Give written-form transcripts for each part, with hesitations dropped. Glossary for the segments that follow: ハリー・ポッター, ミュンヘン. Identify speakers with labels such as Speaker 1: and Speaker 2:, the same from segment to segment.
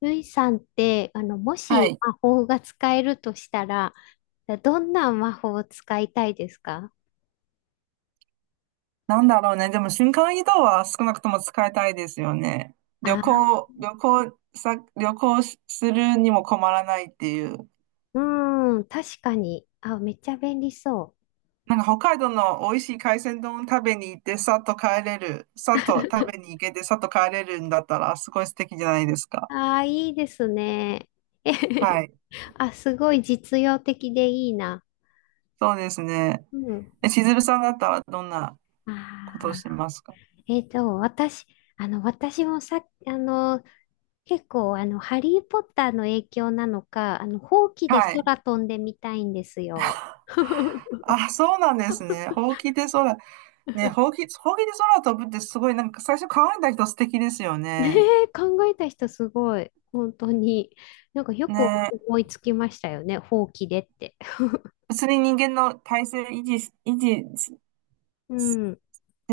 Speaker 1: ルイさんって、も
Speaker 2: は
Speaker 1: し
Speaker 2: い。
Speaker 1: 魔法が使えるとしたら、どんな魔法を使いたいですか？
Speaker 2: なんだろうね。でも瞬間移動は少なくとも使いたいですよね。旅
Speaker 1: あ、
Speaker 2: 行、旅行さ、旅行するにも困らないっていう。
Speaker 1: うーん、確かに。あ、めっちゃ便利そう。
Speaker 2: なんか北海道の美味しい海鮮丼食べに行って、さっと帰れる。さっと食 べに行けて、さっと帰れるんだったら、すごい素敵じゃないですか。
Speaker 1: ああ、いいですね。えへ
Speaker 2: は
Speaker 1: へ。
Speaker 2: い。
Speaker 1: あ、すごい実用的でいいな。
Speaker 2: そうですね。
Speaker 1: うん。
Speaker 2: しずるさんだったらどんな
Speaker 1: あ
Speaker 2: ことをし
Speaker 1: あ、
Speaker 2: てますか？
Speaker 1: えっと、私、私もさ、結構、ハリー・ポッターの影響なのか、ほうきで
Speaker 2: はい。
Speaker 1: 空飛んでみたいんですよ。
Speaker 2: あ、そうなんですね。ほうきで空。ね、ほうきで空飛ぶってすごい、なんか最初考えた人素敵ですよ
Speaker 1: ね
Speaker 2: ね。
Speaker 1: え、考えた人すごい。本当に。なんかよく
Speaker 2: ねえ、
Speaker 1: 思いつきましたよね。ほうきでって。
Speaker 2: 普通に人間の体勢維持し
Speaker 1: うん。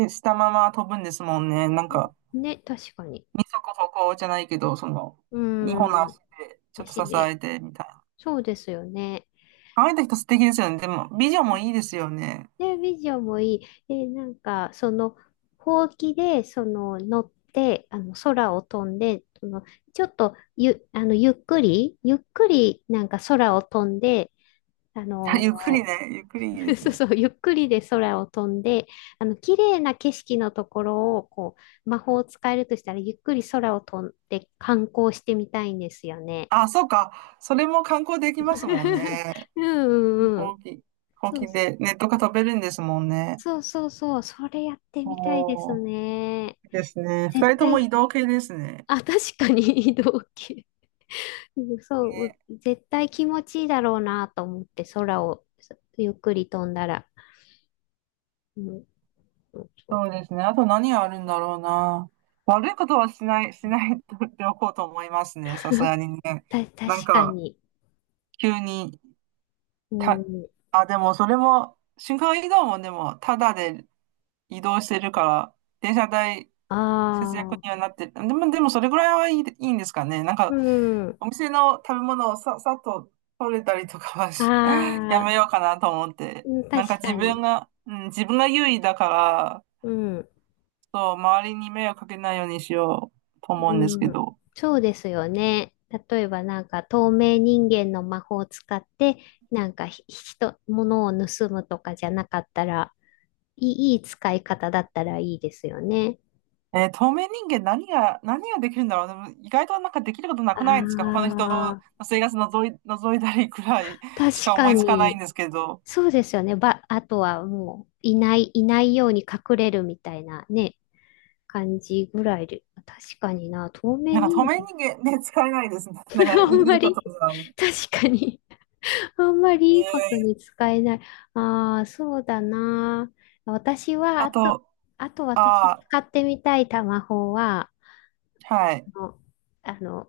Speaker 2: したまま飛ぶんですもんね。なんか、
Speaker 1: ね、確かに。
Speaker 2: 二足歩行じゃないけど、その、
Speaker 1: う
Speaker 2: 二本の
Speaker 1: ん。
Speaker 2: 足でちょっと
Speaker 1: 足
Speaker 2: 支
Speaker 1: で。
Speaker 2: えてみたいな。
Speaker 1: そうですよね。
Speaker 2: 考えた人素敵ですよね。でも、美女もいいですよね。
Speaker 1: で、ビジョンもいい。で、なんか、ほうきで、乗って、空を飛んで、ちょっと、ゆ、あの、ゆっくり、ゆっくり、なんか空を飛んで、あ
Speaker 2: あゆっくり
Speaker 1: の、
Speaker 2: ね、ゆっくりいいで す
Speaker 1: そう
Speaker 2: ね。
Speaker 1: そう、ゆっくりで空を飛んで、綺麗な景色のところを、こう、魔法を使えるとしたら、ゆっくり空を飛んで観光してみたいんですよね。
Speaker 2: あ、そうか。それも観光できますもん ね。
Speaker 1: うんうんう
Speaker 2: ほ
Speaker 1: ん。
Speaker 2: うき、ほう
Speaker 1: そう
Speaker 2: きでネットが飛べるんですもんね。
Speaker 1: そうそうそう、それやってみたいです
Speaker 2: おー、
Speaker 1: ね。
Speaker 2: いいですね。二
Speaker 1: 絶
Speaker 2: 人とも移
Speaker 1: 対、
Speaker 2: 動系ですね。
Speaker 1: あ、確かに。 移動系。うん、そう、
Speaker 2: ね、
Speaker 1: 絶対気持ちいいだろうなと思って、空をゆっくり飛んだら。うん、そうそう、
Speaker 2: そうですね。あと何があるんだろうな。悪いことはしない、しないとっておこうと思いますね。さすがにね。なん
Speaker 1: 確か
Speaker 2: か、
Speaker 1: に。
Speaker 2: 急に、
Speaker 1: う
Speaker 2: た、
Speaker 1: ん、
Speaker 2: あ、でもそれも、瞬間移動もでも、ただで移動してるから、電車代
Speaker 1: あ
Speaker 2: 節約には
Speaker 1: あ。
Speaker 2: なってる。でもそれぐらいはいいんですかね。なん
Speaker 1: う
Speaker 2: か、
Speaker 1: ん。あ
Speaker 2: お店の食べ物をさ、さっと取れたりとかはし や
Speaker 1: あ、
Speaker 2: めようかなと思って。
Speaker 1: うん、
Speaker 2: なんか
Speaker 1: 確か
Speaker 2: 自分
Speaker 1: に。
Speaker 2: が、うん、自分が優位だから、
Speaker 1: うん。
Speaker 2: そう、周りに迷惑かけないようにしようと思うんですけ
Speaker 1: うん。
Speaker 2: ど。
Speaker 1: そうですよね。例えばなんか透明人間の魔法を使って、なんか物を盗むとかじゃなかったら、いいい使い方だったらいいですよね。
Speaker 2: 透明人間何ができるんだろう。でも意外となんかできることなくないですか？他の
Speaker 1: あ
Speaker 2: 人の
Speaker 1: あ、
Speaker 2: 生活のぞい、覗いたりくらいし
Speaker 1: 確
Speaker 2: か思
Speaker 1: か
Speaker 2: いつかないん
Speaker 1: に。
Speaker 2: ですけど。
Speaker 1: そうですよね。あとはもう、いないように隠れるみたいなね、感じぐらいで。確かにな、透明
Speaker 2: なんか
Speaker 1: 人
Speaker 2: 透明
Speaker 1: 間。
Speaker 2: 人間ね、使えないですね。だか らい
Speaker 1: あん
Speaker 2: い、い
Speaker 1: ま
Speaker 2: いこと
Speaker 1: り、
Speaker 2: ですよね。
Speaker 1: 確かに、あんま
Speaker 2: ね
Speaker 1: りいいことに
Speaker 2: え、
Speaker 1: 使えない。ああ、そうだな。私は、
Speaker 2: あ
Speaker 1: あと、
Speaker 2: と、
Speaker 1: あと
Speaker 2: あ
Speaker 1: 私
Speaker 2: あ、
Speaker 1: 使ってみたいタマホは、
Speaker 2: はい。
Speaker 1: あの、あの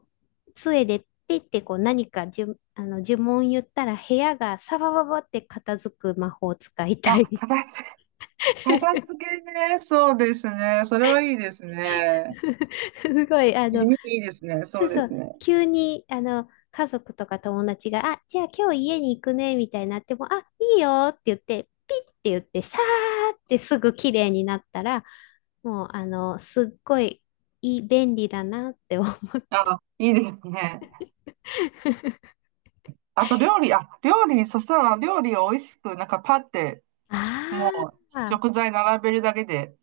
Speaker 1: 杖でピッてこう何かじゅ、あの呪文言ったら部屋がサバババって片付く魔法を使いた
Speaker 2: あ、
Speaker 1: い。
Speaker 2: 片付けね。そうですね。それはいいですね。
Speaker 1: すごい、
Speaker 2: 意味いいですね。
Speaker 1: そ
Speaker 2: そ
Speaker 1: う
Speaker 2: うで
Speaker 1: そ
Speaker 2: す
Speaker 1: う、
Speaker 2: ね。
Speaker 1: 急に、家族とか友達が、あ、じゃあ今日家に行くね、みたいになっても、あ、いいよって言って、ピッって言って、さーってすぐ綺麗になったら、もう、すっごい、いい、便利だなって思う。
Speaker 2: あ、いいですね。あと、料理、あ、料理、そしたら料理を美味しく、なんかパって、
Speaker 1: あ
Speaker 2: もう
Speaker 1: あ、
Speaker 2: 食材並べるだけで、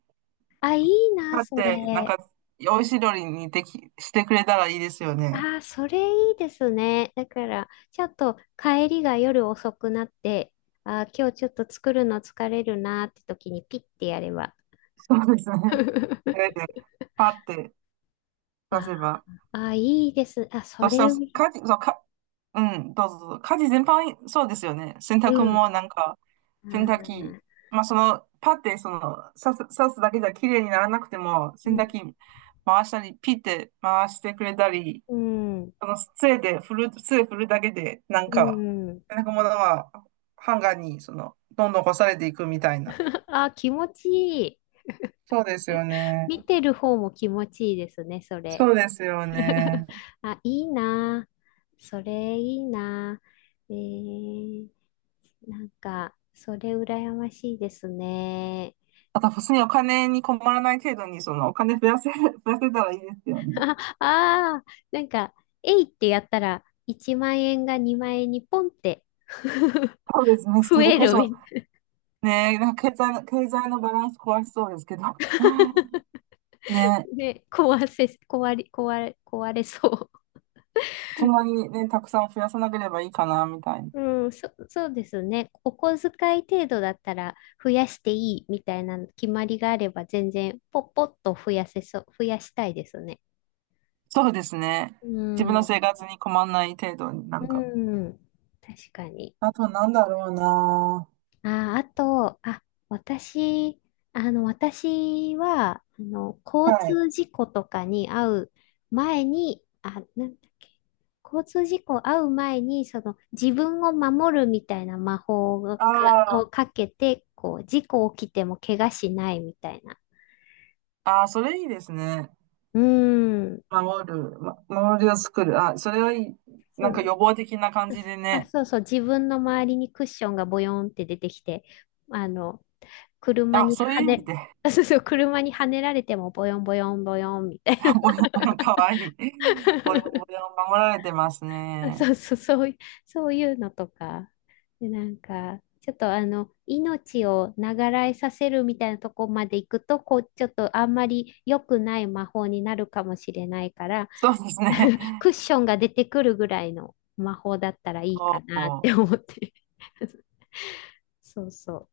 Speaker 1: あ、いいな、
Speaker 2: パっ
Speaker 1: そ
Speaker 2: て、なん
Speaker 1: れ。
Speaker 2: か美味しい料理にしてくれたらいいですよね。
Speaker 1: ああ、それいいですね。だから、ちょっと帰りが夜遅くなって、ああ、今日ちょっと作るの疲れるなって時にピッてやれば。
Speaker 2: そうですね。それで、パって出
Speaker 1: あ
Speaker 2: せば。
Speaker 1: あ、いいです。あ、そ
Speaker 2: そし
Speaker 1: れ、
Speaker 2: たら、
Speaker 1: う
Speaker 2: 家事、そう、か、うん、どうぞどうぞ。家事全般、そうですよね。洗濯
Speaker 1: ん。
Speaker 2: もなんか、
Speaker 1: あ
Speaker 2: 洗濯機、
Speaker 1: ー、
Speaker 2: まあその、パってその、刺すだけじゃ綺麗にならなくても、
Speaker 1: う
Speaker 2: 洗
Speaker 1: ん。
Speaker 2: 濯機回したり、ピって回してくれたり、
Speaker 1: うん。
Speaker 2: その、杖で振る、杖振るだけで、なん
Speaker 1: う
Speaker 2: か、
Speaker 1: ん。
Speaker 2: なんかものは、ハンガーに、その、どんどん干されていくみたいな。
Speaker 1: あ、気持ちいい。
Speaker 2: そうですよね。
Speaker 1: 見てる方も気持ちいいですね、それ。
Speaker 2: そうですよね。
Speaker 1: あ、いいなあ。それいいなあ。えー、なんか、それ羨ましいですね。
Speaker 2: あと、普通にお金に困らない程度に、その、お金増やせ、増やせたらいいですよね。
Speaker 1: ああー、なんか、えいってやったら、1万円が2万円にポンって
Speaker 2: そうですね。
Speaker 1: 増
Speaker 2: それ
Speaker 1: え
Speaker 2: こ
Speaker 1: る
Speaker 2: そ、
Speaker 1: みたい
Speaker 2: ね、なんか経済のバランス壊しそうですけど、
Speaker 1: な。
Speaker 2: ね、
Speaker 1: で、壊せ、壊れ、壊れ、壊れそ
Speaker 2: そんなにね、たくさん増やさなければいいかな、みたいな。
Speaker 1: う。うん、そうですね。お小遣い程度だったら増やしていいみたいな決まりがあれば全然ポッポッと増やせそう、増やしたいですね。
Speaker 2: そうですね。
Speaker 1: う
Speaker 2: 自分の
Speaker 1: ん、
Speaker 2: 生活に困らない程度にな
Speaker 1: う
Speaker 2: んか。
Speaker 1: ん、確かに。
Speaker 2: あと、なんだろうな。
Speaker 1: あー、あと、あ、私、私は、交
Speaker 2: はい。
Speaker 1: 通事故とかに遭う前に、あ、なんだっけ、交通事故遭う前に、自分を守るみたいな魔法が、
Speaker 2: あ
Speaker 1: を
Speaker 2: あ、
Speaker 1: かけて、こう、事故起きても怪我しないみたいな。
Speaker 2: ああ、それいいですね。
Speaker 1: うーん、
Speaker 2: 守る、守りを作る。あ、それはいい。
Speaker 1: そ
Speaker 2: なんか
Speaker 1: う、
Speaker 2: 予防的な感じで
Speaker 1: あ、
Speaker 2: ね。
Speaker 1: そうそう、自分の周りにクッションがボヨンって出てきて、あの、車
Speaker 2: あ、
Speaker 1: に
Speaker 2: そういう
Speaker 1: 跳
Speaker 2: 意味
Speaker 1: ね、
Speaker 2: で。
Speaker 1: そうそう、車に跳ねられてもボヨンボヨンボヨンみたいな。
Speaker 2: ボヨボヨかわいい。ボヨボヨ守られてます ね。
Speaker 1: そうそう、そういうのとか。で、なんか、ちょっと命を長らえさせるみたいなとこまで行くと、こう、ちょっとあんまり良くない魔法になるかもしれないから、
Speaker 2: そうですね。
Speaker 1: クッ ションが出てくるぐらいの魔法だったらいいか
Speaker 2: お
Speaker 1: なっ
Speaker 2: お、
Speaker 1: て思って。そうそ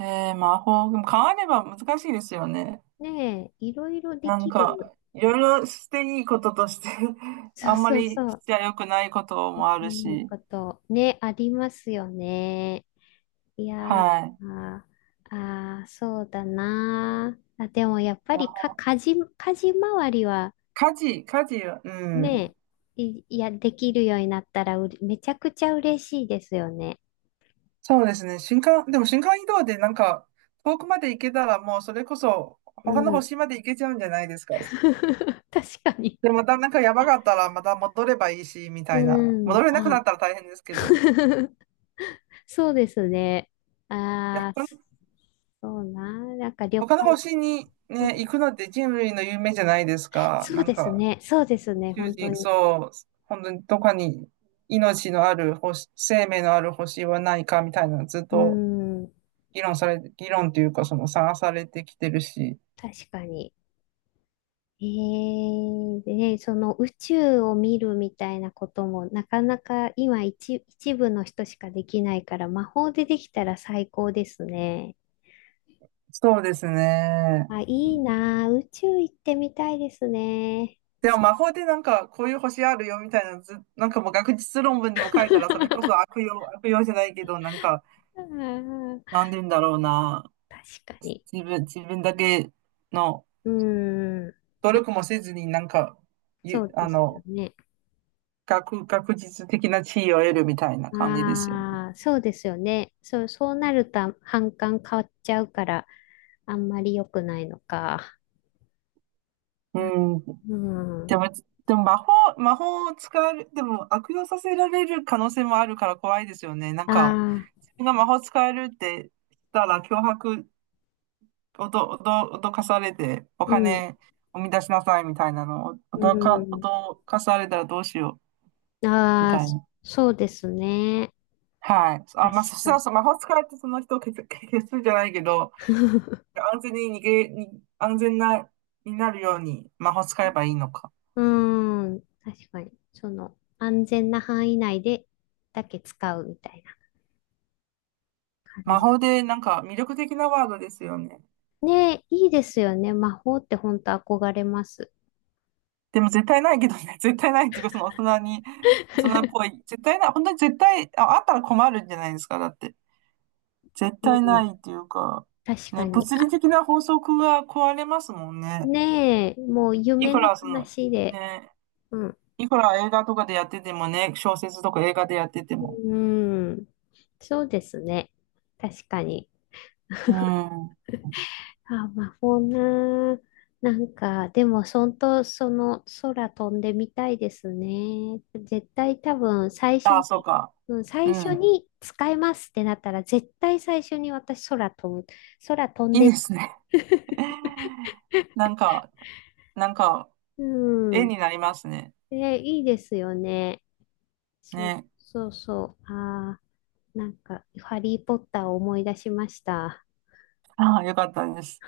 Speaker 2: へえ、魔法、でも変われば難しいですよね。
Speaker 1: う。ねえ、いろいろで
Speaker 2: なん
Speaker 1: きる。
Speaker 2: か、いろいろしていいこととして
Speaker 1: そ
Speaker 2: あ
Speaker 1: う
Speaker 2: んま
Speaker 1: そう
Speaker 2: り
Speaker 1: そ
Speaker 2: し
Speaker 1: う。
Speaker 2: ちゃ良くないこと
Speaker 1: で
Speaker 2: もあ
Speaker 1: き
Speaker 2: る
Speaker 1: ない
Speaker 2: し。
Speaker 1: こと、ね、ありますよね。いやー、
Speaker 2: はい。
Speaker 1: あー、あー、そうだなー。あ、でもやっぱりか、家事周りは
Speaker 2: 家事は、うん。
Speaker 1: ね、いや、できるようになったらめちゃくちゃ嬉しいですよね。
Speaker 2: そうですね。でも新幹移動でなんか、遠くまで行けたらもうそれこそ、
Speaker 1: う
Speaker 2: 他の
Speaker 1: ん。
Speaker 2: 星まで行けちゃうんじゃないですか。
Speaker 1: 確かに。
Speaker 2: で、またなんか山があったらまた戻ればいいし、みたいな。
Speaker 1: う
Speaker 2: 戻
Speaker 1: ん。
Speaker 2: れなくな
Speaker 1: あ。
Speaker 2: ったら大変ですけど。
Speaker 1: そうですね。
Speaker 2: いや、
Speaker 1: ああ、
Speaker 2: 他の
Speaker 1: そうなー。なんか旅
Speaker 2: 他の
Speaker 1: 行、
Speaker 2: 星に
Speaker 1: うん、
Speaker 2: ね、行くのって人類の夢じゃないですか。
Speaker 1: そ
Speaker 2: な
Speaker 1: う
Speaker 2: ん
Speaker 1: です
Speaker 2: か、
Speaker 1: ね。そうです
Speaker 2: 宇
Speaker 1: ね。
Speaker 2: 宙
Speaker 1: 本当
Speaker 2: 人、
Speaker 1: に。
Speaker 2: そう、本当にどこかに命のある星、生命のある星はないか、みたいな、ずっ
Speaker 1: う
Speaker 2: と
Speaker 1: ん。
Speaker 2: 議論され、議論というか、その探されてきてるし。
Speaker 1: 確かに。でね、その宇宙を見るみたいなこともなかなか一部の人しかできないから魔法でできたら最高ですね。
Speaker 2: そうですね。
Speaker 1: あ、いいなあ、宇宙行ってみたいですね。
Speaker 2: でも
Speaker 1: そ
Speaker 2: 魔法でなんかこういう星あるよみたいなず、なんかもう学術論文でも書いたらそれこそ悪 用、悪用じゃないけど、なんか、
Speaker 1: あー、
Speaker 2: なんで言うんだろうな。
Speaker 1: 確かに。
Speaker 2: 自分だけの
Speaker 1: うーん、
Speaker 2: 努力もせずになんか、
Speaker 1: そ
Speaker 2: ゆ
Speaker 1: うで
Speaker 2: あ
Speaker 1: すよ
Speaker 2: の、
Speaker 1: ね。
Speaker 2: 学術的な地位を得るみたいな感じですよね。
Speaker 1: ああ、そうですよね。そう、そうなると反感変わっちゃうからあんまり良くないのか。
Speaker 2: うん。
Speaker 1: う
Speaker 2: で
Speaker 1: ん。
Speaker 2: も、
Speaker 1: あ
Speaker 2: でも魔法を使える、でも悪用させられる可能性もあるから怖いですよね。なんか、
Speaker 1: あ。
Speaker 2: 自分が魔法使えるってしたら脅迫おど、おど、脅かされて、お
Speaker 1: うん。
Speaker 2: 金を生み出しなさいみたいなのを、お
Speaker 1: う
Speaker 2: どか、
Speaker 1: ん。
Speaker 2: 脅かされたらどうしようみ
Speaker 1: ああ、
Speaker 2: たいな。
Speaker 1: そうですね。
Speaker 2: はい。あ、
Speaker 1: 確
Speaker 2: まあ、そし
Speaker 1: か
Speaker 2: たら
Speaker 1: に。
Speaker 2: 魔法使いってその人を 消す、消すじゃないけど、安全に逃げ、に、安全な、になるように魔法使えばいいのか。
Speaker 1: うーん。確かに。安全な範囲内で、だけ使うみたいな感
Speaker 2: 魔
Speaker 1: じ。
Speaker 2: 法でなんか魅力的なワードですよね。
Speaker 1: ねえ、いいですよね。魔法って本当憧れます。
Speaker 2: でも絶対ないけどね、絶対ないっていうか、その大人に、大人っぽ い。絶対ない、本当に絶対、あ、あったら困るんじゃないですか、だって。絶
Speaker 1: う
Speaker 2: 対な
Speaker 1: ん。
Speaker 2: いっていうか、
Speaker 1: 確か
Speaker 2: ね、
Speaker 1: に。
Speaker 2: 物理
Speaker 1: あ、
Speaker 2: 的な法則が壊れますもんね。
Speaker 1: ねえ、もう
Speaker 2: い
Speaker 1: 夢
Speaker 2: く
Speaker 1: の
Speaker 2: らその、
Speaker 1: 話で。
Speaker 2: ね、
Speaker 1: うん。
Speaker 2: いくら映画とかでやっててもね、小説とか映画でやってても。
Speaker 1: うん。そうですね。確かに。
Speaker 2: うん。
Speaker 1: あ、魔法な。なんか、でも、そんと、その、空飛んでみたいですね。絶対多分、最初
Speaker 2: ああ、そう
Speaker 1: に、
Speaker 2: か。
Speaker 1: うん、
Speaker 2: う
Speaker 1: 最初
Speaker 2: ん。
Speaker 1: に使えますってなったら、絶対最初に私、空飛ぶ。空飛ん
Speaker 2: いいで
Speaker 1: で、
Speaker 2: すね。なんか、なんか、
Speaker 1: う
Speaker 2: 絵
Speaker 1: ん。
Speaker 2: になりますね。
Speaker 1: え、いいですよね。そう、
Speaker 2: ね。
Speaker 1: そうそう。ああ、なんか、ハリーポッターを思い出しました。
Speaker 2: ああ、よかったです。